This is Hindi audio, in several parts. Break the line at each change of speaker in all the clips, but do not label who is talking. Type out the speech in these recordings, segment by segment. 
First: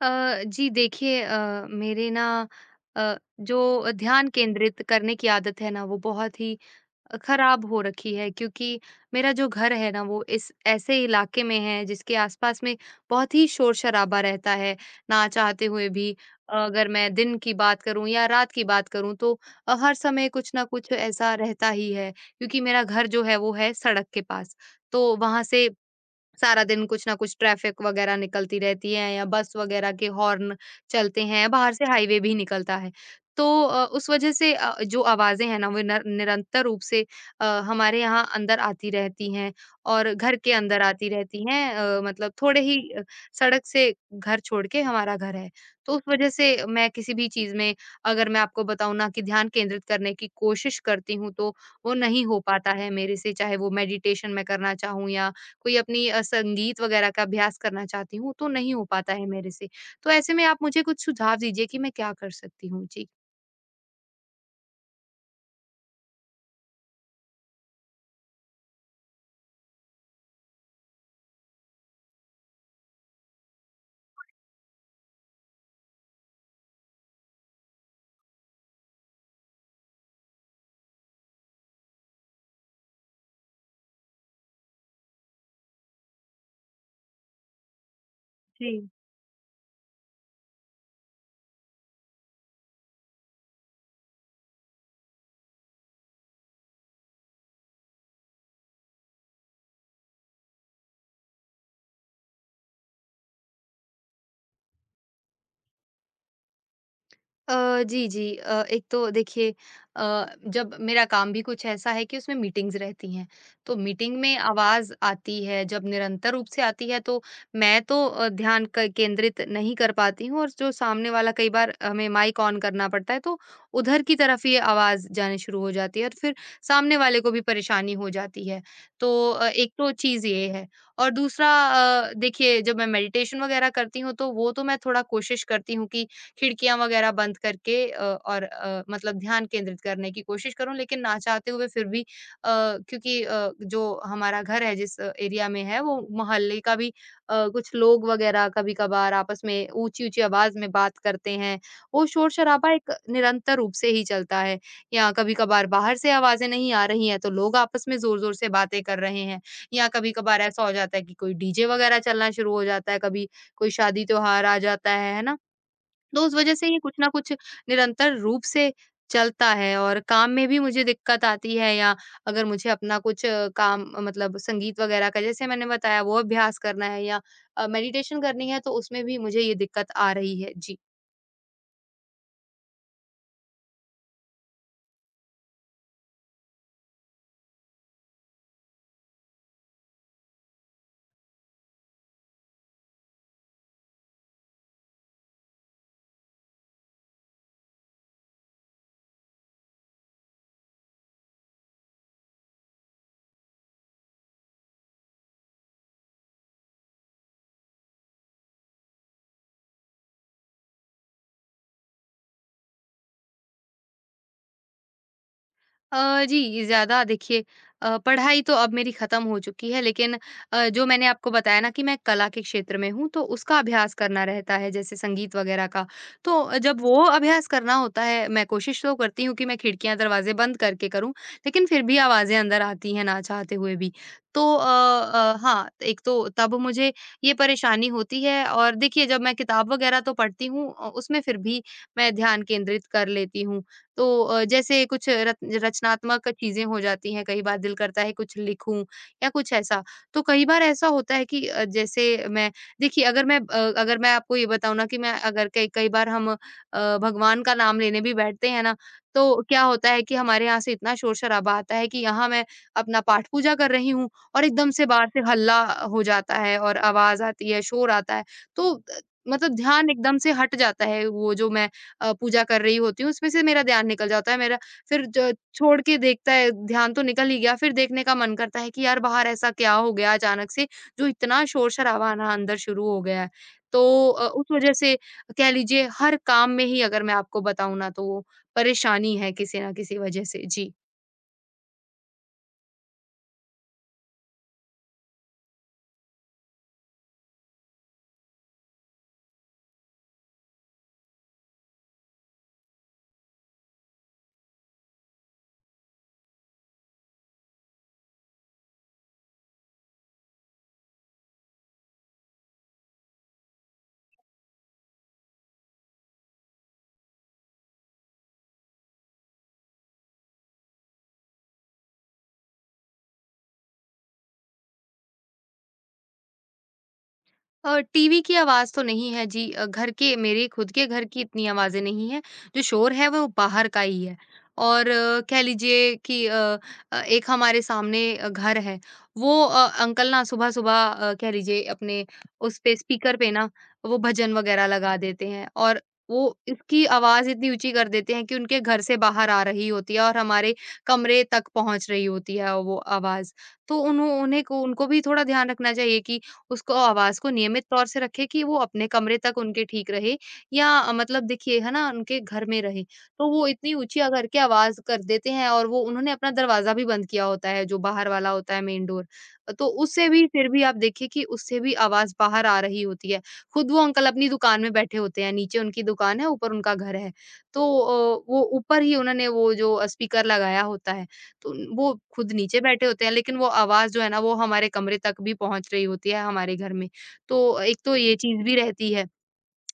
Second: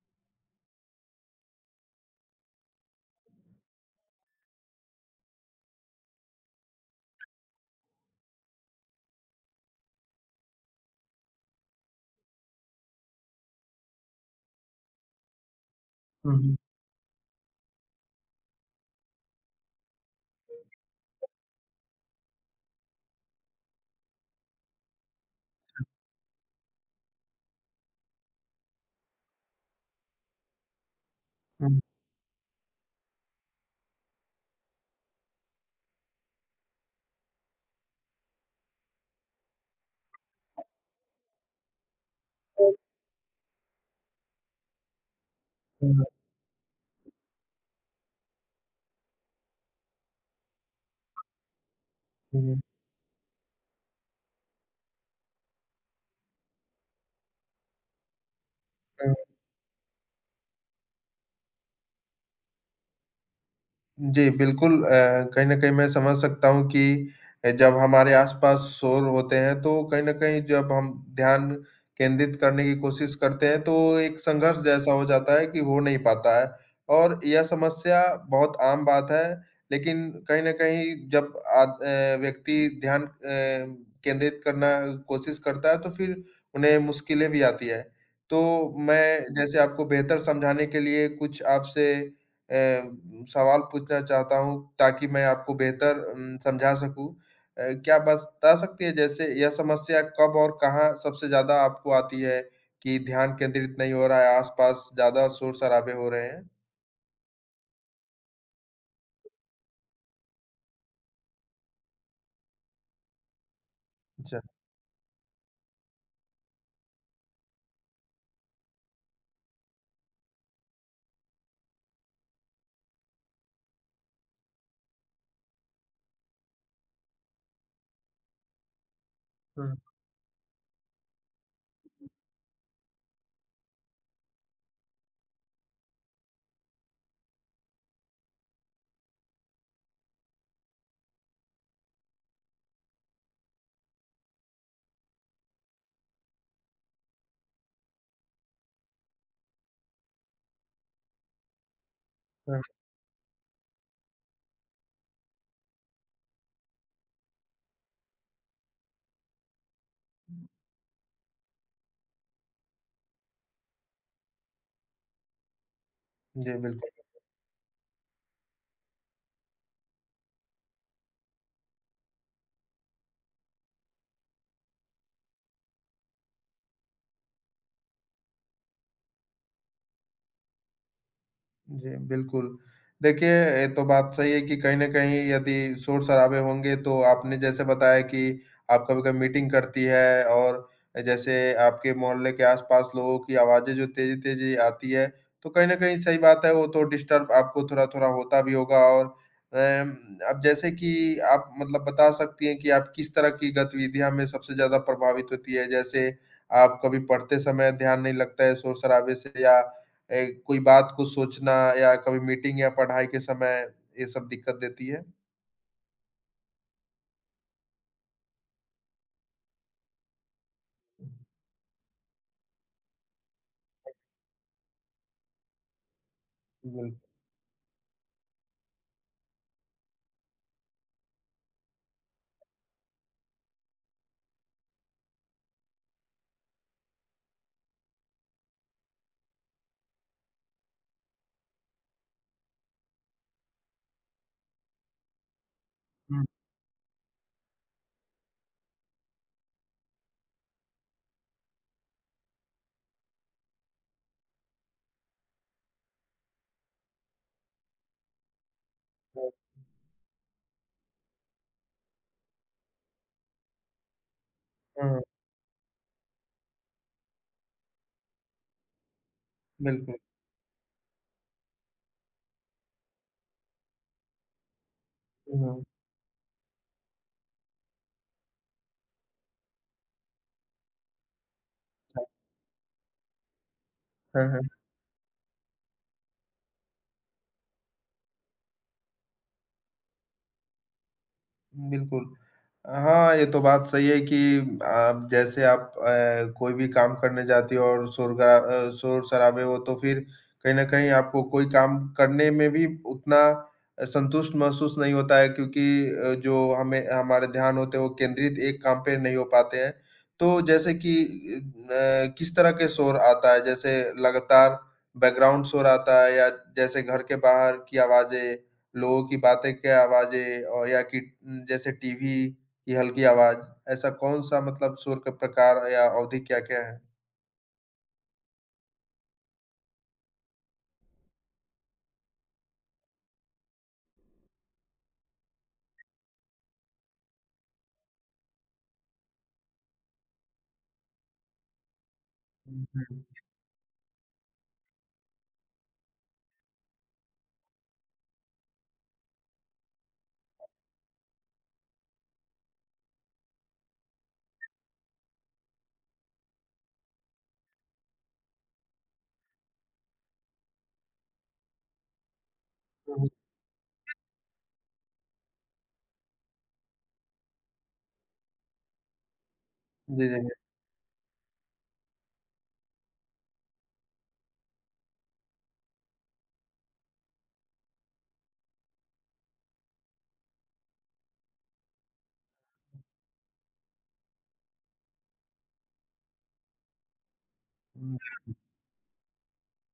जी देखिए मेरे ना अ, जो ध्यान केंद्रित करने की आदत है ना वो बहुत ही खराब हो रखी है क्योंकि मेरा जो घर है ना वो इस ऐसे इलाके में है जिसके आसपास में बहुत ही शोर शराबा रहता है ना चाहते हुए भी
कर दो
अगर मैं दिन की बात करूं या रात की बात करूं तो हर समय कुछ ना कुछ ऐसा रहता ही है क्योंकि मेरा घर जो है वो है सड़क के पास। तो वहां से सारा दिन कुछ ना कुछ ट्रैफिक वगैरह निकलती रहती है या बस वगैरह के हॉर्न चलते हैं, बाहर से हाईवे भी निकलता है। तो उस वजह से जो आवाज़ें हैं ना वो नर निरंतर रूप से अ, हमारे यहाँ अंदर आती रहती हैं और घर के अंदर आती रहती हैं, मतलब थोड़े
कर
ही सड़क से घर छोड़ के हमारा घर है। तो उस
दो
वजह से मैं किसी भी चीज़ में, अगर मैं आपको बताऊँ ना, कि ध्यान केंद्रित करने की कोशिश करती हूँ तो वो नहीं
कर
हो
दो।
पाता है मेरे से, चाहे वो मेडिटेशन मैं करना चाहूँ या कोई अपनी संगीत वगैरह का अभ्यास करना चाहती हूँ, तो नहीं हो पाता है मेरे से। तो ऐसे में आप मुझे कुछ सुझाव दीजिए कि मैं क्या कर सकती हूँ? जी।
जी, बिल्कुल, कहीं न कहीं मैं समझ सकता हूँ कि जब हमारे आस-पास शोर होते हैं, तो कहीं न कहीं जब हम ध्यान केंद्रित करने की कोशिश करते हैं, तो एक संघर्ष जैसा हो जाता है कि हो नहीं पाता है। और यह समस्या बहुत आम बात है, लेकिन कहीं न कहीं जब व्यक्ति ध्यान केंद्रित करना कोशिश करता है, तो फिर उन्हें मुश्किलें भी आती हैं। तो
जी।
मैं जैसे आपको बेहतर समझाने के लिए कुछ आपसे अ, सवाल पूछना चाहता हूँ ताकि मैं आपको बेहतर समझा सकूँ। क्या आप बता सकती हैं जैसे यह समस्या कब और कहाँ सबसे ज़्यादा आपको आती है कि ध्यान केंद्रित नहीं हो रहा है, आस-पास ज़्यादा शोर-शराबे हो रहे हैं?
जी, जी। एक तो देखिए, अ, जब मेरा काम भी कुछ ऐसा है कि उसमें मीटिंग्स रहती हैं, तो मीटिंग में
अच्छा।
आवाज़ आती है, जब निरंतर रूप से आती है तो मैं तो ध्यान क केंद्रित नहीं कर पाती हूँ और जो सामने वाला, कई बार हमें माइक ऑन करना पड़ता है, तो उधर की तरफ ये आवाज़ जानी शुरू हो जाती है और फिर सामने वाले को भी परेशानी हो जाती है। तो एक
हुँ,
तो चीज़ ये है और दूसरा, देखिए जब मैं मेडिटेशन वगैरह करती हूँ, तो वो तो मैं थोड़ा कोशिश करती हूँ कि खिड़कियाँ वगैरह बंद करके मतलब ध्यान केंद्रित करने की कोशिश करूँ, लेकिन ना चाहते हुए फिर भी, क्योंकि जो हमारा घर है जिस एरिया में है वो मोहल्ले का भी कुछ लोग वगैरह कभी-कभार आपस में ऊँची-ऊँची आवाज़ में बात करते हैं। वो
हुँ।
शोर-शराबा एक निरंतर रूप से ही चलता है या कभी-कभार बाहर से आवाज़ें नहीं आ रही हैं तो लोग आपस में ज़ोर-ज़ोर से बातें कर रहे हैं, या कभी-कभार ऐसा हो जाता है कि कोई डीजे वगैरह चलना शुरू हो जाता है, कभी कोई शादी त्योहार आ जाता है ना? तो उस वजह
जी,
से ये कुछ
बिल्कुल।
ना कुछ निरंतर रूप से चलता है और काम में भी मुझे दिक्कत आती है, या अगर मुझे अपना कुछ काम, मतलब संगीत वगैरह का, जैसे मैंने बताया, वो अभ्यास करना है या मेडिटेशन करनी है तो उसमें भी मुझे ये दिक्कत आ रही है। जी।
जी, बिल्कुल। देखिए, ये तो बात सही है कि कहीं न कहीं यदि शोर-शराबे होंगे तो आपने जैसे बताया कि आप कभी-कभी मीटिंग करती है और जैसे आपके मोहल्ले के आस-पास लोगों की आवाज़ें जो तेज़ी-तेज़ी आती है, तो कहीं न कहीं सही बात है वो तो डिस्टर्ब आपको थोड़ा-थोड़ा होता भी होगा और अम, अब जैसे कि आप मतलब बता सकती हैं कि आप किस तरह की गतिविधियाँ में सबसे ज़्यादा प्रभावित होती है? जैसे आप कभी पढ़ते समय ध्यान नहीं लगता है शोर-शराबे से या कोई बात को सोचना या कभी मीटिंग या पढ़ाई के समय ये सब दिक्कत देती है?
जी, ज़्यादा देखिए, पढ़ाई तो अब मेरी ख़त्म हो चुकी है, लेकिन जो मैंने आपको बताया ना कि मैं कला के क्षेत्र में हूँ, तो उसका अभ्यास करना रहता है, जैसे संगीत वग़ैरह का। तो जब
बिल्कुल।
वो अभ्यास करना होता है, मैं कोशिश तो करती हूँ कि मैं खिड़कियाँ, दरवाज़े बंद करके करूँ, लेकिन फिर भी आवाज़ें अंदर आती हैं ना चाहते हुए भी। तो अ हाँ, एक तो तब मुझे ये परेशानी होती है, और देखिए जब मैं किताब वग़ैरह तो पढ़ती हूँ उसमें फिर भी मैं ध्यान केंद्रित कर लेती हूँ। तो जैसे कुछ रत
हुँ,
रचनात्मक चीज़ें हो जाती हैं, कई बार दिल करता है कुछ लिखूँ या कुछ ऐसा। तो कई बार ऐसा होता है कि जैसे मैं, देखिए अगर मैं आपको ये बताऊँ ना कि मैं, अगर कई कई बार हम भगवान का नाम लेने भी बैठते हैं ना,
हुँ,
तो क्या होता है कि हमारे यहाँ से इतना शोर-शराबा आता है कि यहाँ मैं अपना पाठ-पूजा कर रही हूँ और एकदम से
हुँ,
बाहर से हल्ला हो जाता है और आवाज़ आती है, शोर आता है। तो मतलब ध्यान
बिल्कुल।
एकदम से हट जाता है, वो जो मैं पूजा कर रही होती हूँ, उसमें से मेरा ध्यान निकल जाता है मेरा। फिर ज
हुँ, हाँ,
छोड़ के देखता है ध्यान तो निकल ही गया, फिर देखने का मन करता है कि यार बाहर ऐसा क्या हो गया अचानक से, जो इतना शोर-शराबा ना अंदर शुरू हो गया है। तो
हाँ, हाँ।
उस वज़ह से कह लीजिए हर काम में ही, अगर मैं आपको बताऊँ ना, तो वो परेशानी है किसी न किसी वज़ह से। जी।
बिल्कुल। हाँ, ये तो बात सही है कि आप जैसे आप कोई भी काम करने जाती हो और शोर-शराबे हो तो फिर कहीं न कहीं आपको कोई काम करने में भी उतना संतुष्ट महसूस नहीं होता है क्योंकि जो हमें हमारे ध्यान होते हैं वो केंद्रित एक काम पे नहीं हो पाते हैं। तो जैसे कि किस तरह के शोर आता है? जैसे लगातार बैकग्राउंड शोर आता है या जैसे घर के बाहर की आवाज़ें? लोगों की बातें की आवाज़ें और या कि जैसे टीवी की हल्की आवाज़, ऐसा कौन-सा मतलब शोर का प्रकार या अवधि क्या-क्या है?
टीवी की आवाज़ तो नहीं है जी, घर के, मेरे खुद के घर की इतनी आवाज़ें नहीं हैं, जो शोर है वो बाहर का ही है। और कह लीजिए कि एक हमारे सामने घर है, वो अंकल ना सुबह-सुबह कह लीजिए अपने उस
हुँ,
पे
हुँ।
स्पीकर पे ना वो भजन वग़ैरह लगा देते हैं और वो इसकी आवाज़ इतनी ऊँची कर देते हैं कि उनके घर से बाहर आ रही होती है और हमारे कमरे तक पहुँच रही होती है वो आवाज़। तो उन्हों उन्हें को उनको भी थोड़ा ध्यान रखना चाहिए कि उसको आवाज़ को नियमित तौर से रखें कि वो अपने कमरे तक, उनके ठीक रहे, या मतलब देखिए है ना, उनके घर में रहे।
हुँ, हुँ।
तो वो इतनी ऊँची करके आवाज़ कर देते हैं, और वो उन्होंने अपना दरवाज़ा भी बंद किया होता है, जो बाहर वाला होता है मेन डोर। तो उससे
जी, जी,
भी,
जी।
फिर भी आप देखिए कि उससे भी आवाज़ बाहर आ रही होती है। खुद वो अंकल अपनी दुकान में बैठे होते हैं, नीचे उनकी दुकान है, ऊपर उनका घर है। तो वो ऊपर ही उन्होंने वो जो स्पीकर लगाया होता है। तो वो खुद नीचे बैठे होते हैं, लेकिन वो आवाज़ जो है ना वो हमारे कमरे तक भी पहुँच रही होती है हमारे घर में। तो एक तो ये
हुँ।
चीज़ भी रहती है।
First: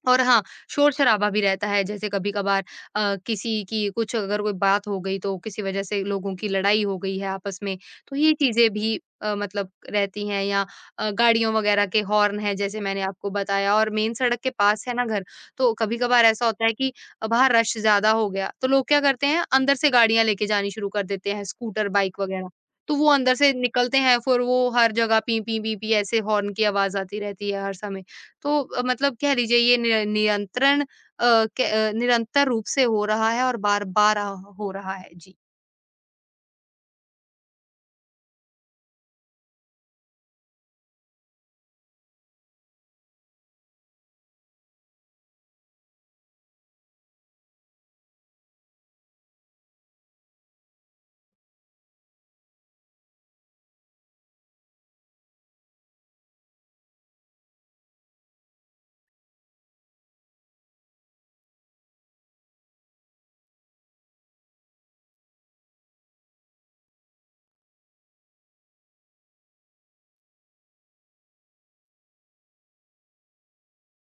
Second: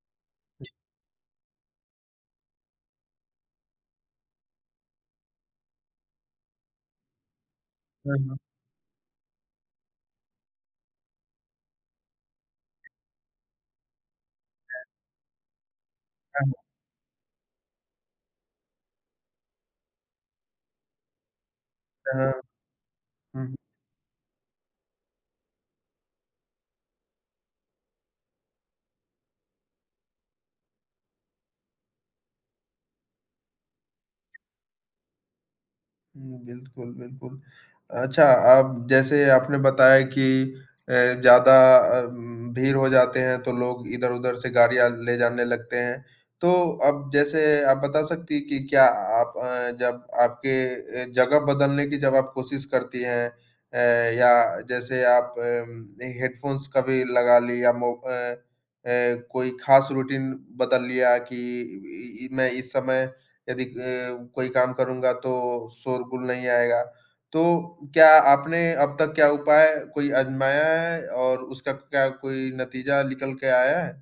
और हाँ, शोर-शराबा भी रहता है, जैसे कभी-कभार किसी की कुछ, अगर कोई बात हो गई तो, किसी वजह से लोगों की लड़ाई हो गई है आपस में, तो
हाँ,
ये
हाँ।
चीज़ें भी मतलब रहती हैं, या गाड़ियों वगैरह के हॉर्न हैं जैसे मैंने आपको बताया, और मेन सड़क के पास है ना घर, तो कभी-कभार
हाँ,
ऐसा होता है
हाँ।
कि बाहर रश ज़्यादा हो गया, तो लोग क्या करते हैं अंदर से गाड़ियाँ लेके जानी शुरू कर देते हैं, स्कूटर,
हाँ,
बाइक
हाँ।
वगैरह। तो वो अंदर से
हुँ।
निकलते हैं, फिर वो हर जगह पी, पी, पी, पी ऐसे हॉर्न की आवाज़ आती रहती है हर समय। तो मतलब कह लीजिए ये निर नियंत्रण निरंतर रूप से हो रहा है और बार-बार हो रहा है। जी।
हुँ, बिल्कुल, बिल्कुल। अच्छा, अब जैसे आपने बताया कि अ, ज़्यादा भीड़ हो जाते हैं तो लोग इधर-उधर से गाड़ियाँ ले जाने लगते हैं। तो अब जैसे आप बता सकती हैं कि क्या आप जब आपके जगह बदलने की जब आप कोशिश करती हैं या जैसे आप हेडफ़ोन्स कभी लगा ली या अ, कोई ख़ास रूटीन बदल लिया कि इ इ मैं इस समय यदि कोई काम करूँगा तो शोरगुल नहीं आएगा। तो क्या आपने अब तक क्या उपाय कोई आज़माया है और उसका क्या कोई नतीजा निकल के आया है?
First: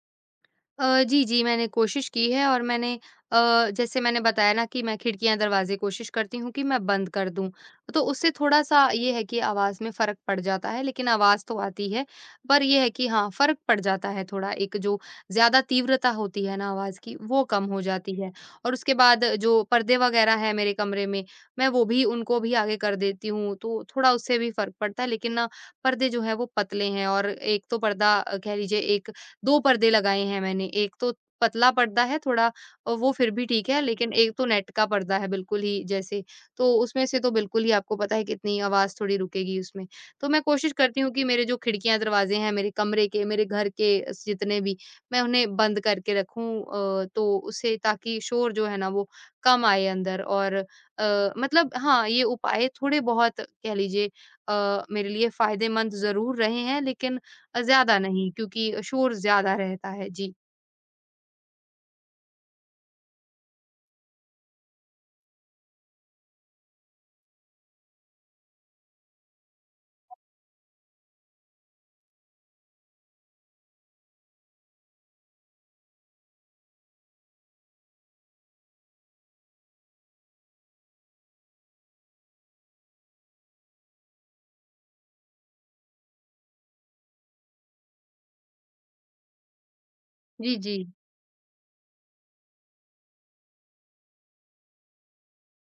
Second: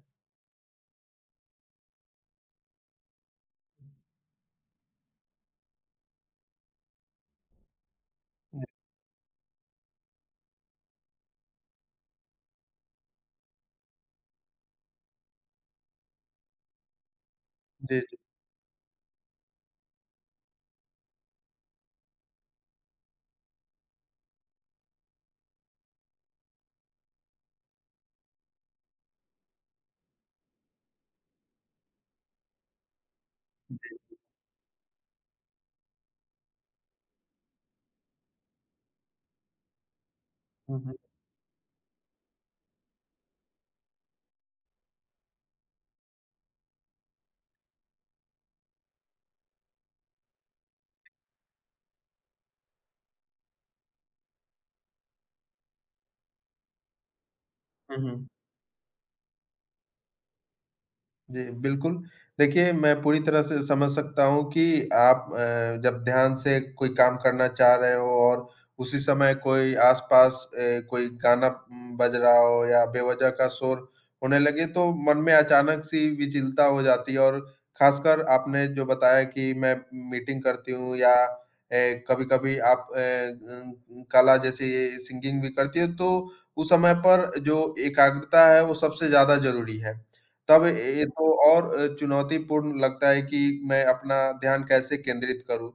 जी, जी, मैंने कोशिश की है और मैंने, जैसे मैंने बताया ना कि मैं खिड़कियाँ-दरवाज़े कोशिश करती हूँ कि मैं बंद कर दूँ। तो उससे
जी,
थोड़ा-सा ये है कि आवाज़ में फ़र्क पड़ जाता है, लेकिन आवाज़ तो आती है, पर ये है कि हाँ, फ़र्क पड़ जाता है थोड़ा। एक जो ज़्यादा तीव्रता होती है ना आवाज़ की, वो कम हो
जी,
जाती
जी।
है, और उसके बाद जो पर्दे वग़ैरह हैं मेरे कमरे में, मैं वो भी, उनको भी आगे कर देती हूँ, तो थोड़ा उससे भी फ़र्क पड़ता है। लेकिन ना, पर्दे जो हैं वो पतले हैं, और एक तो पर्दा, कह लीजिए, एक 2 पर्दे लगाए हैं मैंने, एक तो पतला पर्दा है थोड़ा, वो फिर भी ठीक है, लेकिन एक तो नेट का पर्दा है बिल्कुल ही जैसे, तो उसमें से तो बिल्कुल ही आपको पता है कितनी आवाज़ थोड़ी रुकेगी उसमें। तो मैं कोशिश
हुँ, हुँ।
करती हूँ कि मेरे जो खिड़कियाँ, दरवाज़े हैं, मेरे कमरे के, मेरे घर के, स जितने भी, मैं उन्हें बंद करके रखूँ, तो उससे ताकि शोर जो है ना वो कम आए अंदर, और मतलब हाँ, ये उपाय थोड़े बहुत, कह लीजिए, मेरे लिए फ़ायदेमंद ज़रूर रहे हैं, लेकिन
हुँ,
ज़्यादा
हुँ।
नहीं क्योंकि शोर ज़्यादा रहता है। जी।
जी, बिल्कुल। देखिए, मैं पूरी तरह से समझ सकता हूँ कि आप जब ध्यान से कोई काम करना चाह रहे हो और उसी समय कोई आस-पास कोई गाना बज रहा हो या बेवजह का शोर होने लगे, तो मन में अचानक सी विचलता हो जाती है और ख़ासकर आपने जो बताया कि मैं मीटिंग करती हूँ या कभी-कभी आप कला जैसे सिंगिंग भी करती हो, तो उस समय पर जो एकाग्रता है, वो सबसे ज़्यादा ज़रूरी है।
जी,
तब
जी।
ये तो और चुनौतीपूर्ण लगता है कि मैं अपना ध्यान कैसे केंद्रित करूँ?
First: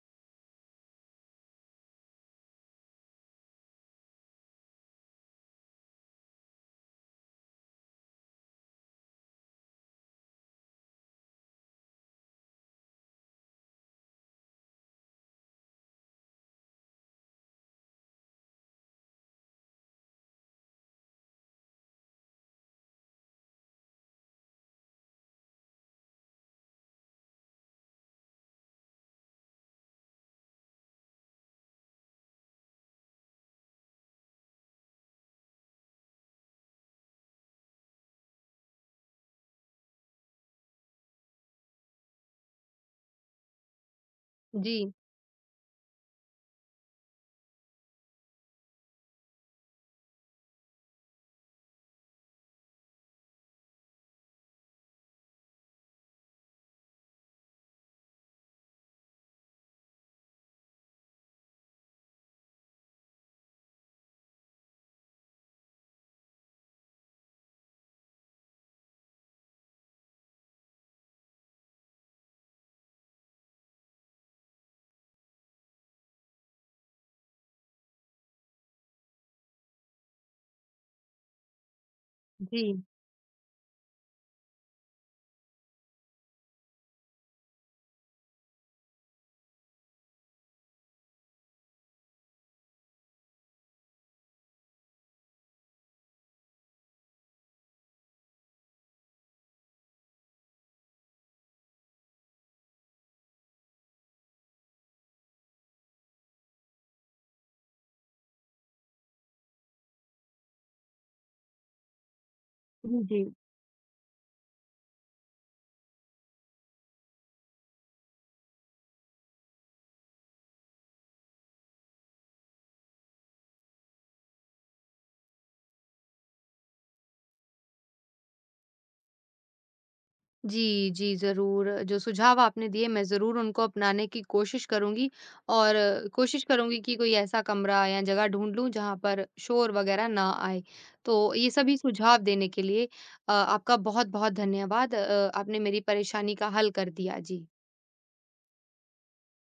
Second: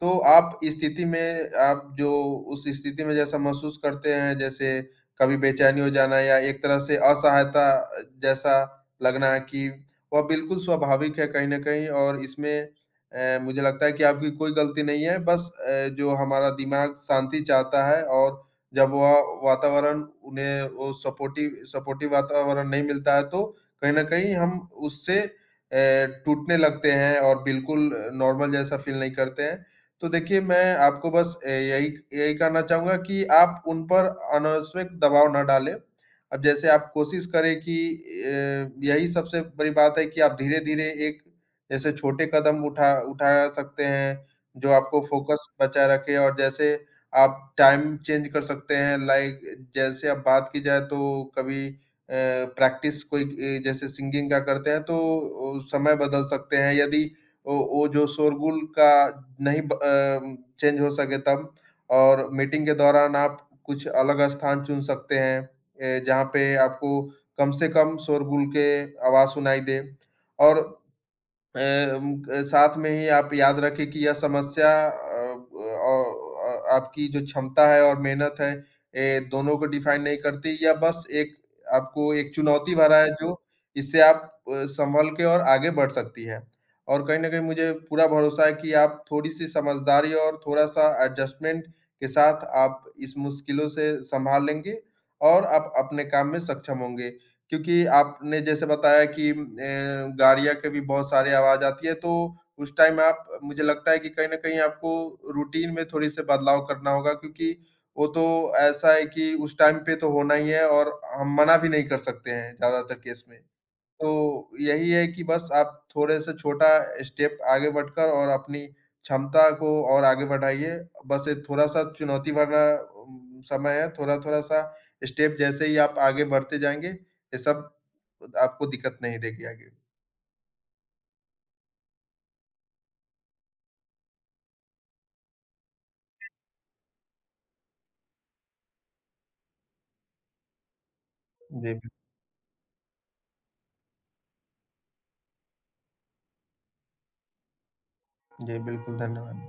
तो आप स्थिति में आप जो उस स्थिति में जैसा महसूस करते हैं, जैसे कभी बेचैनी हो जाना या एक तरह से असहायता जैसा लगना कि वह बिल्कुल स्वाभाविक है कहीं न कहीं और इसमें मुझे लगता है कि आपकी कोई गलती नहीं है, बस जो हमारा दिमाग शांति चाहता है और जब वह वातावरण उन्हें वो सपोर्टिव सपोर्टिव वातावरण नहीं मिलता है, तो कहीं न कहीं हम उससे अ, टूटने लगते हैं और बिल्कुल नॉर्मल जैसा फ़ील नहीं करते हैं। तो देखिए मैं आपको बस यही यही कहना चाहूँगा कि आप उन पर अनावश्यक दबाव ना डालें। अब जैसे आप कोशिश करें कि यही सबसे बड़ी बात है कि आप धीरे-धीरे एक जैसे छोटे कदम उठा उठा सकते हैं, जो
जी,
आपको फ़ोकस बचाए रखे और जैसे आप टाइम चेंज कर सकते हैं, लाइक जैसे अब बात की जाए तो कभी प्रैक्टिस कोई जैसे सिंगिंग का करते हैं तो समय बदल सकते हैं यदि वो जो शोरगुल का नहीं चेंज हो सके तब और मीटिंग के दौरान आप कुछ अलग स्थान चुन सकते हैं, जहाँ पे आपको कम से कम शोरगुल के आवाज़ सुनाई दे और अ, उम, क साथ में ही आप याद रखें कि यह समस्या आपकी जो क्षमता है और मेहनत है, ए दोनों को डिफाइन नहीं करती। यह बस एक आपको एक
जी।
चुनौती भरा है जो इससे आप सँभल के और आगे बढ़ सकती हैं। और कहीं न कहीं मुझे पूरा भरोसा है कि आप थोड़ी-सी समझदारी और थोड़ा-सा एडजस्टमेंट के साथ आप इस मुश्किलों से सँभाल लेंगे और आप अपने काम में सक्षम होंगे। क्योंकि आपने जैसे बताया कि गाड़ियाँ के भी बहुत सारी आवाज़ आती है, तो उस टाइम आप मुझे लगता है कि कहीं न कहीं आपको रूटीन में थोड़ी-से बदलाव करना होगा क्योंकि वो तो ऐसा है कि उस टाइम पे तो होना ही है और हम मना भी नहीं कर सकते हैं ज़्यादातर
जी, जी।
केस में। तो यही है कि बस आप थोड़े-से छोटा स्टेप आगे बढ़कर और अपनी क्षमता को और आगे बढ़ाइए। बस ये थोड़ा-सा चुनौती भरा समय है, थोड़ा-थोड़ा सा स्टेप जैसे ही आप आगे बढ़ते जाएँगे, ये सब आपको दिक्कत नहीं देगी आगे।
जी, जी, ज़रूर। जो सुझाव आपने दिए मैं ज़रूर उनको अपनाने की कोशिश करूँगी, और कोशिश करूँगी कि कोई ऐसा कमरा या जगह ढूँढ लूँ जहाँ पर शोर वग़ैरह ना आए। तो ये सभी
जी,
सुझाव देने के लिए आपका बहुत-बहुत धन्यवाद। आपने मेरी परेशानी का हल कर दिया। जी।
जी बिल्कुल, धन्यवाद।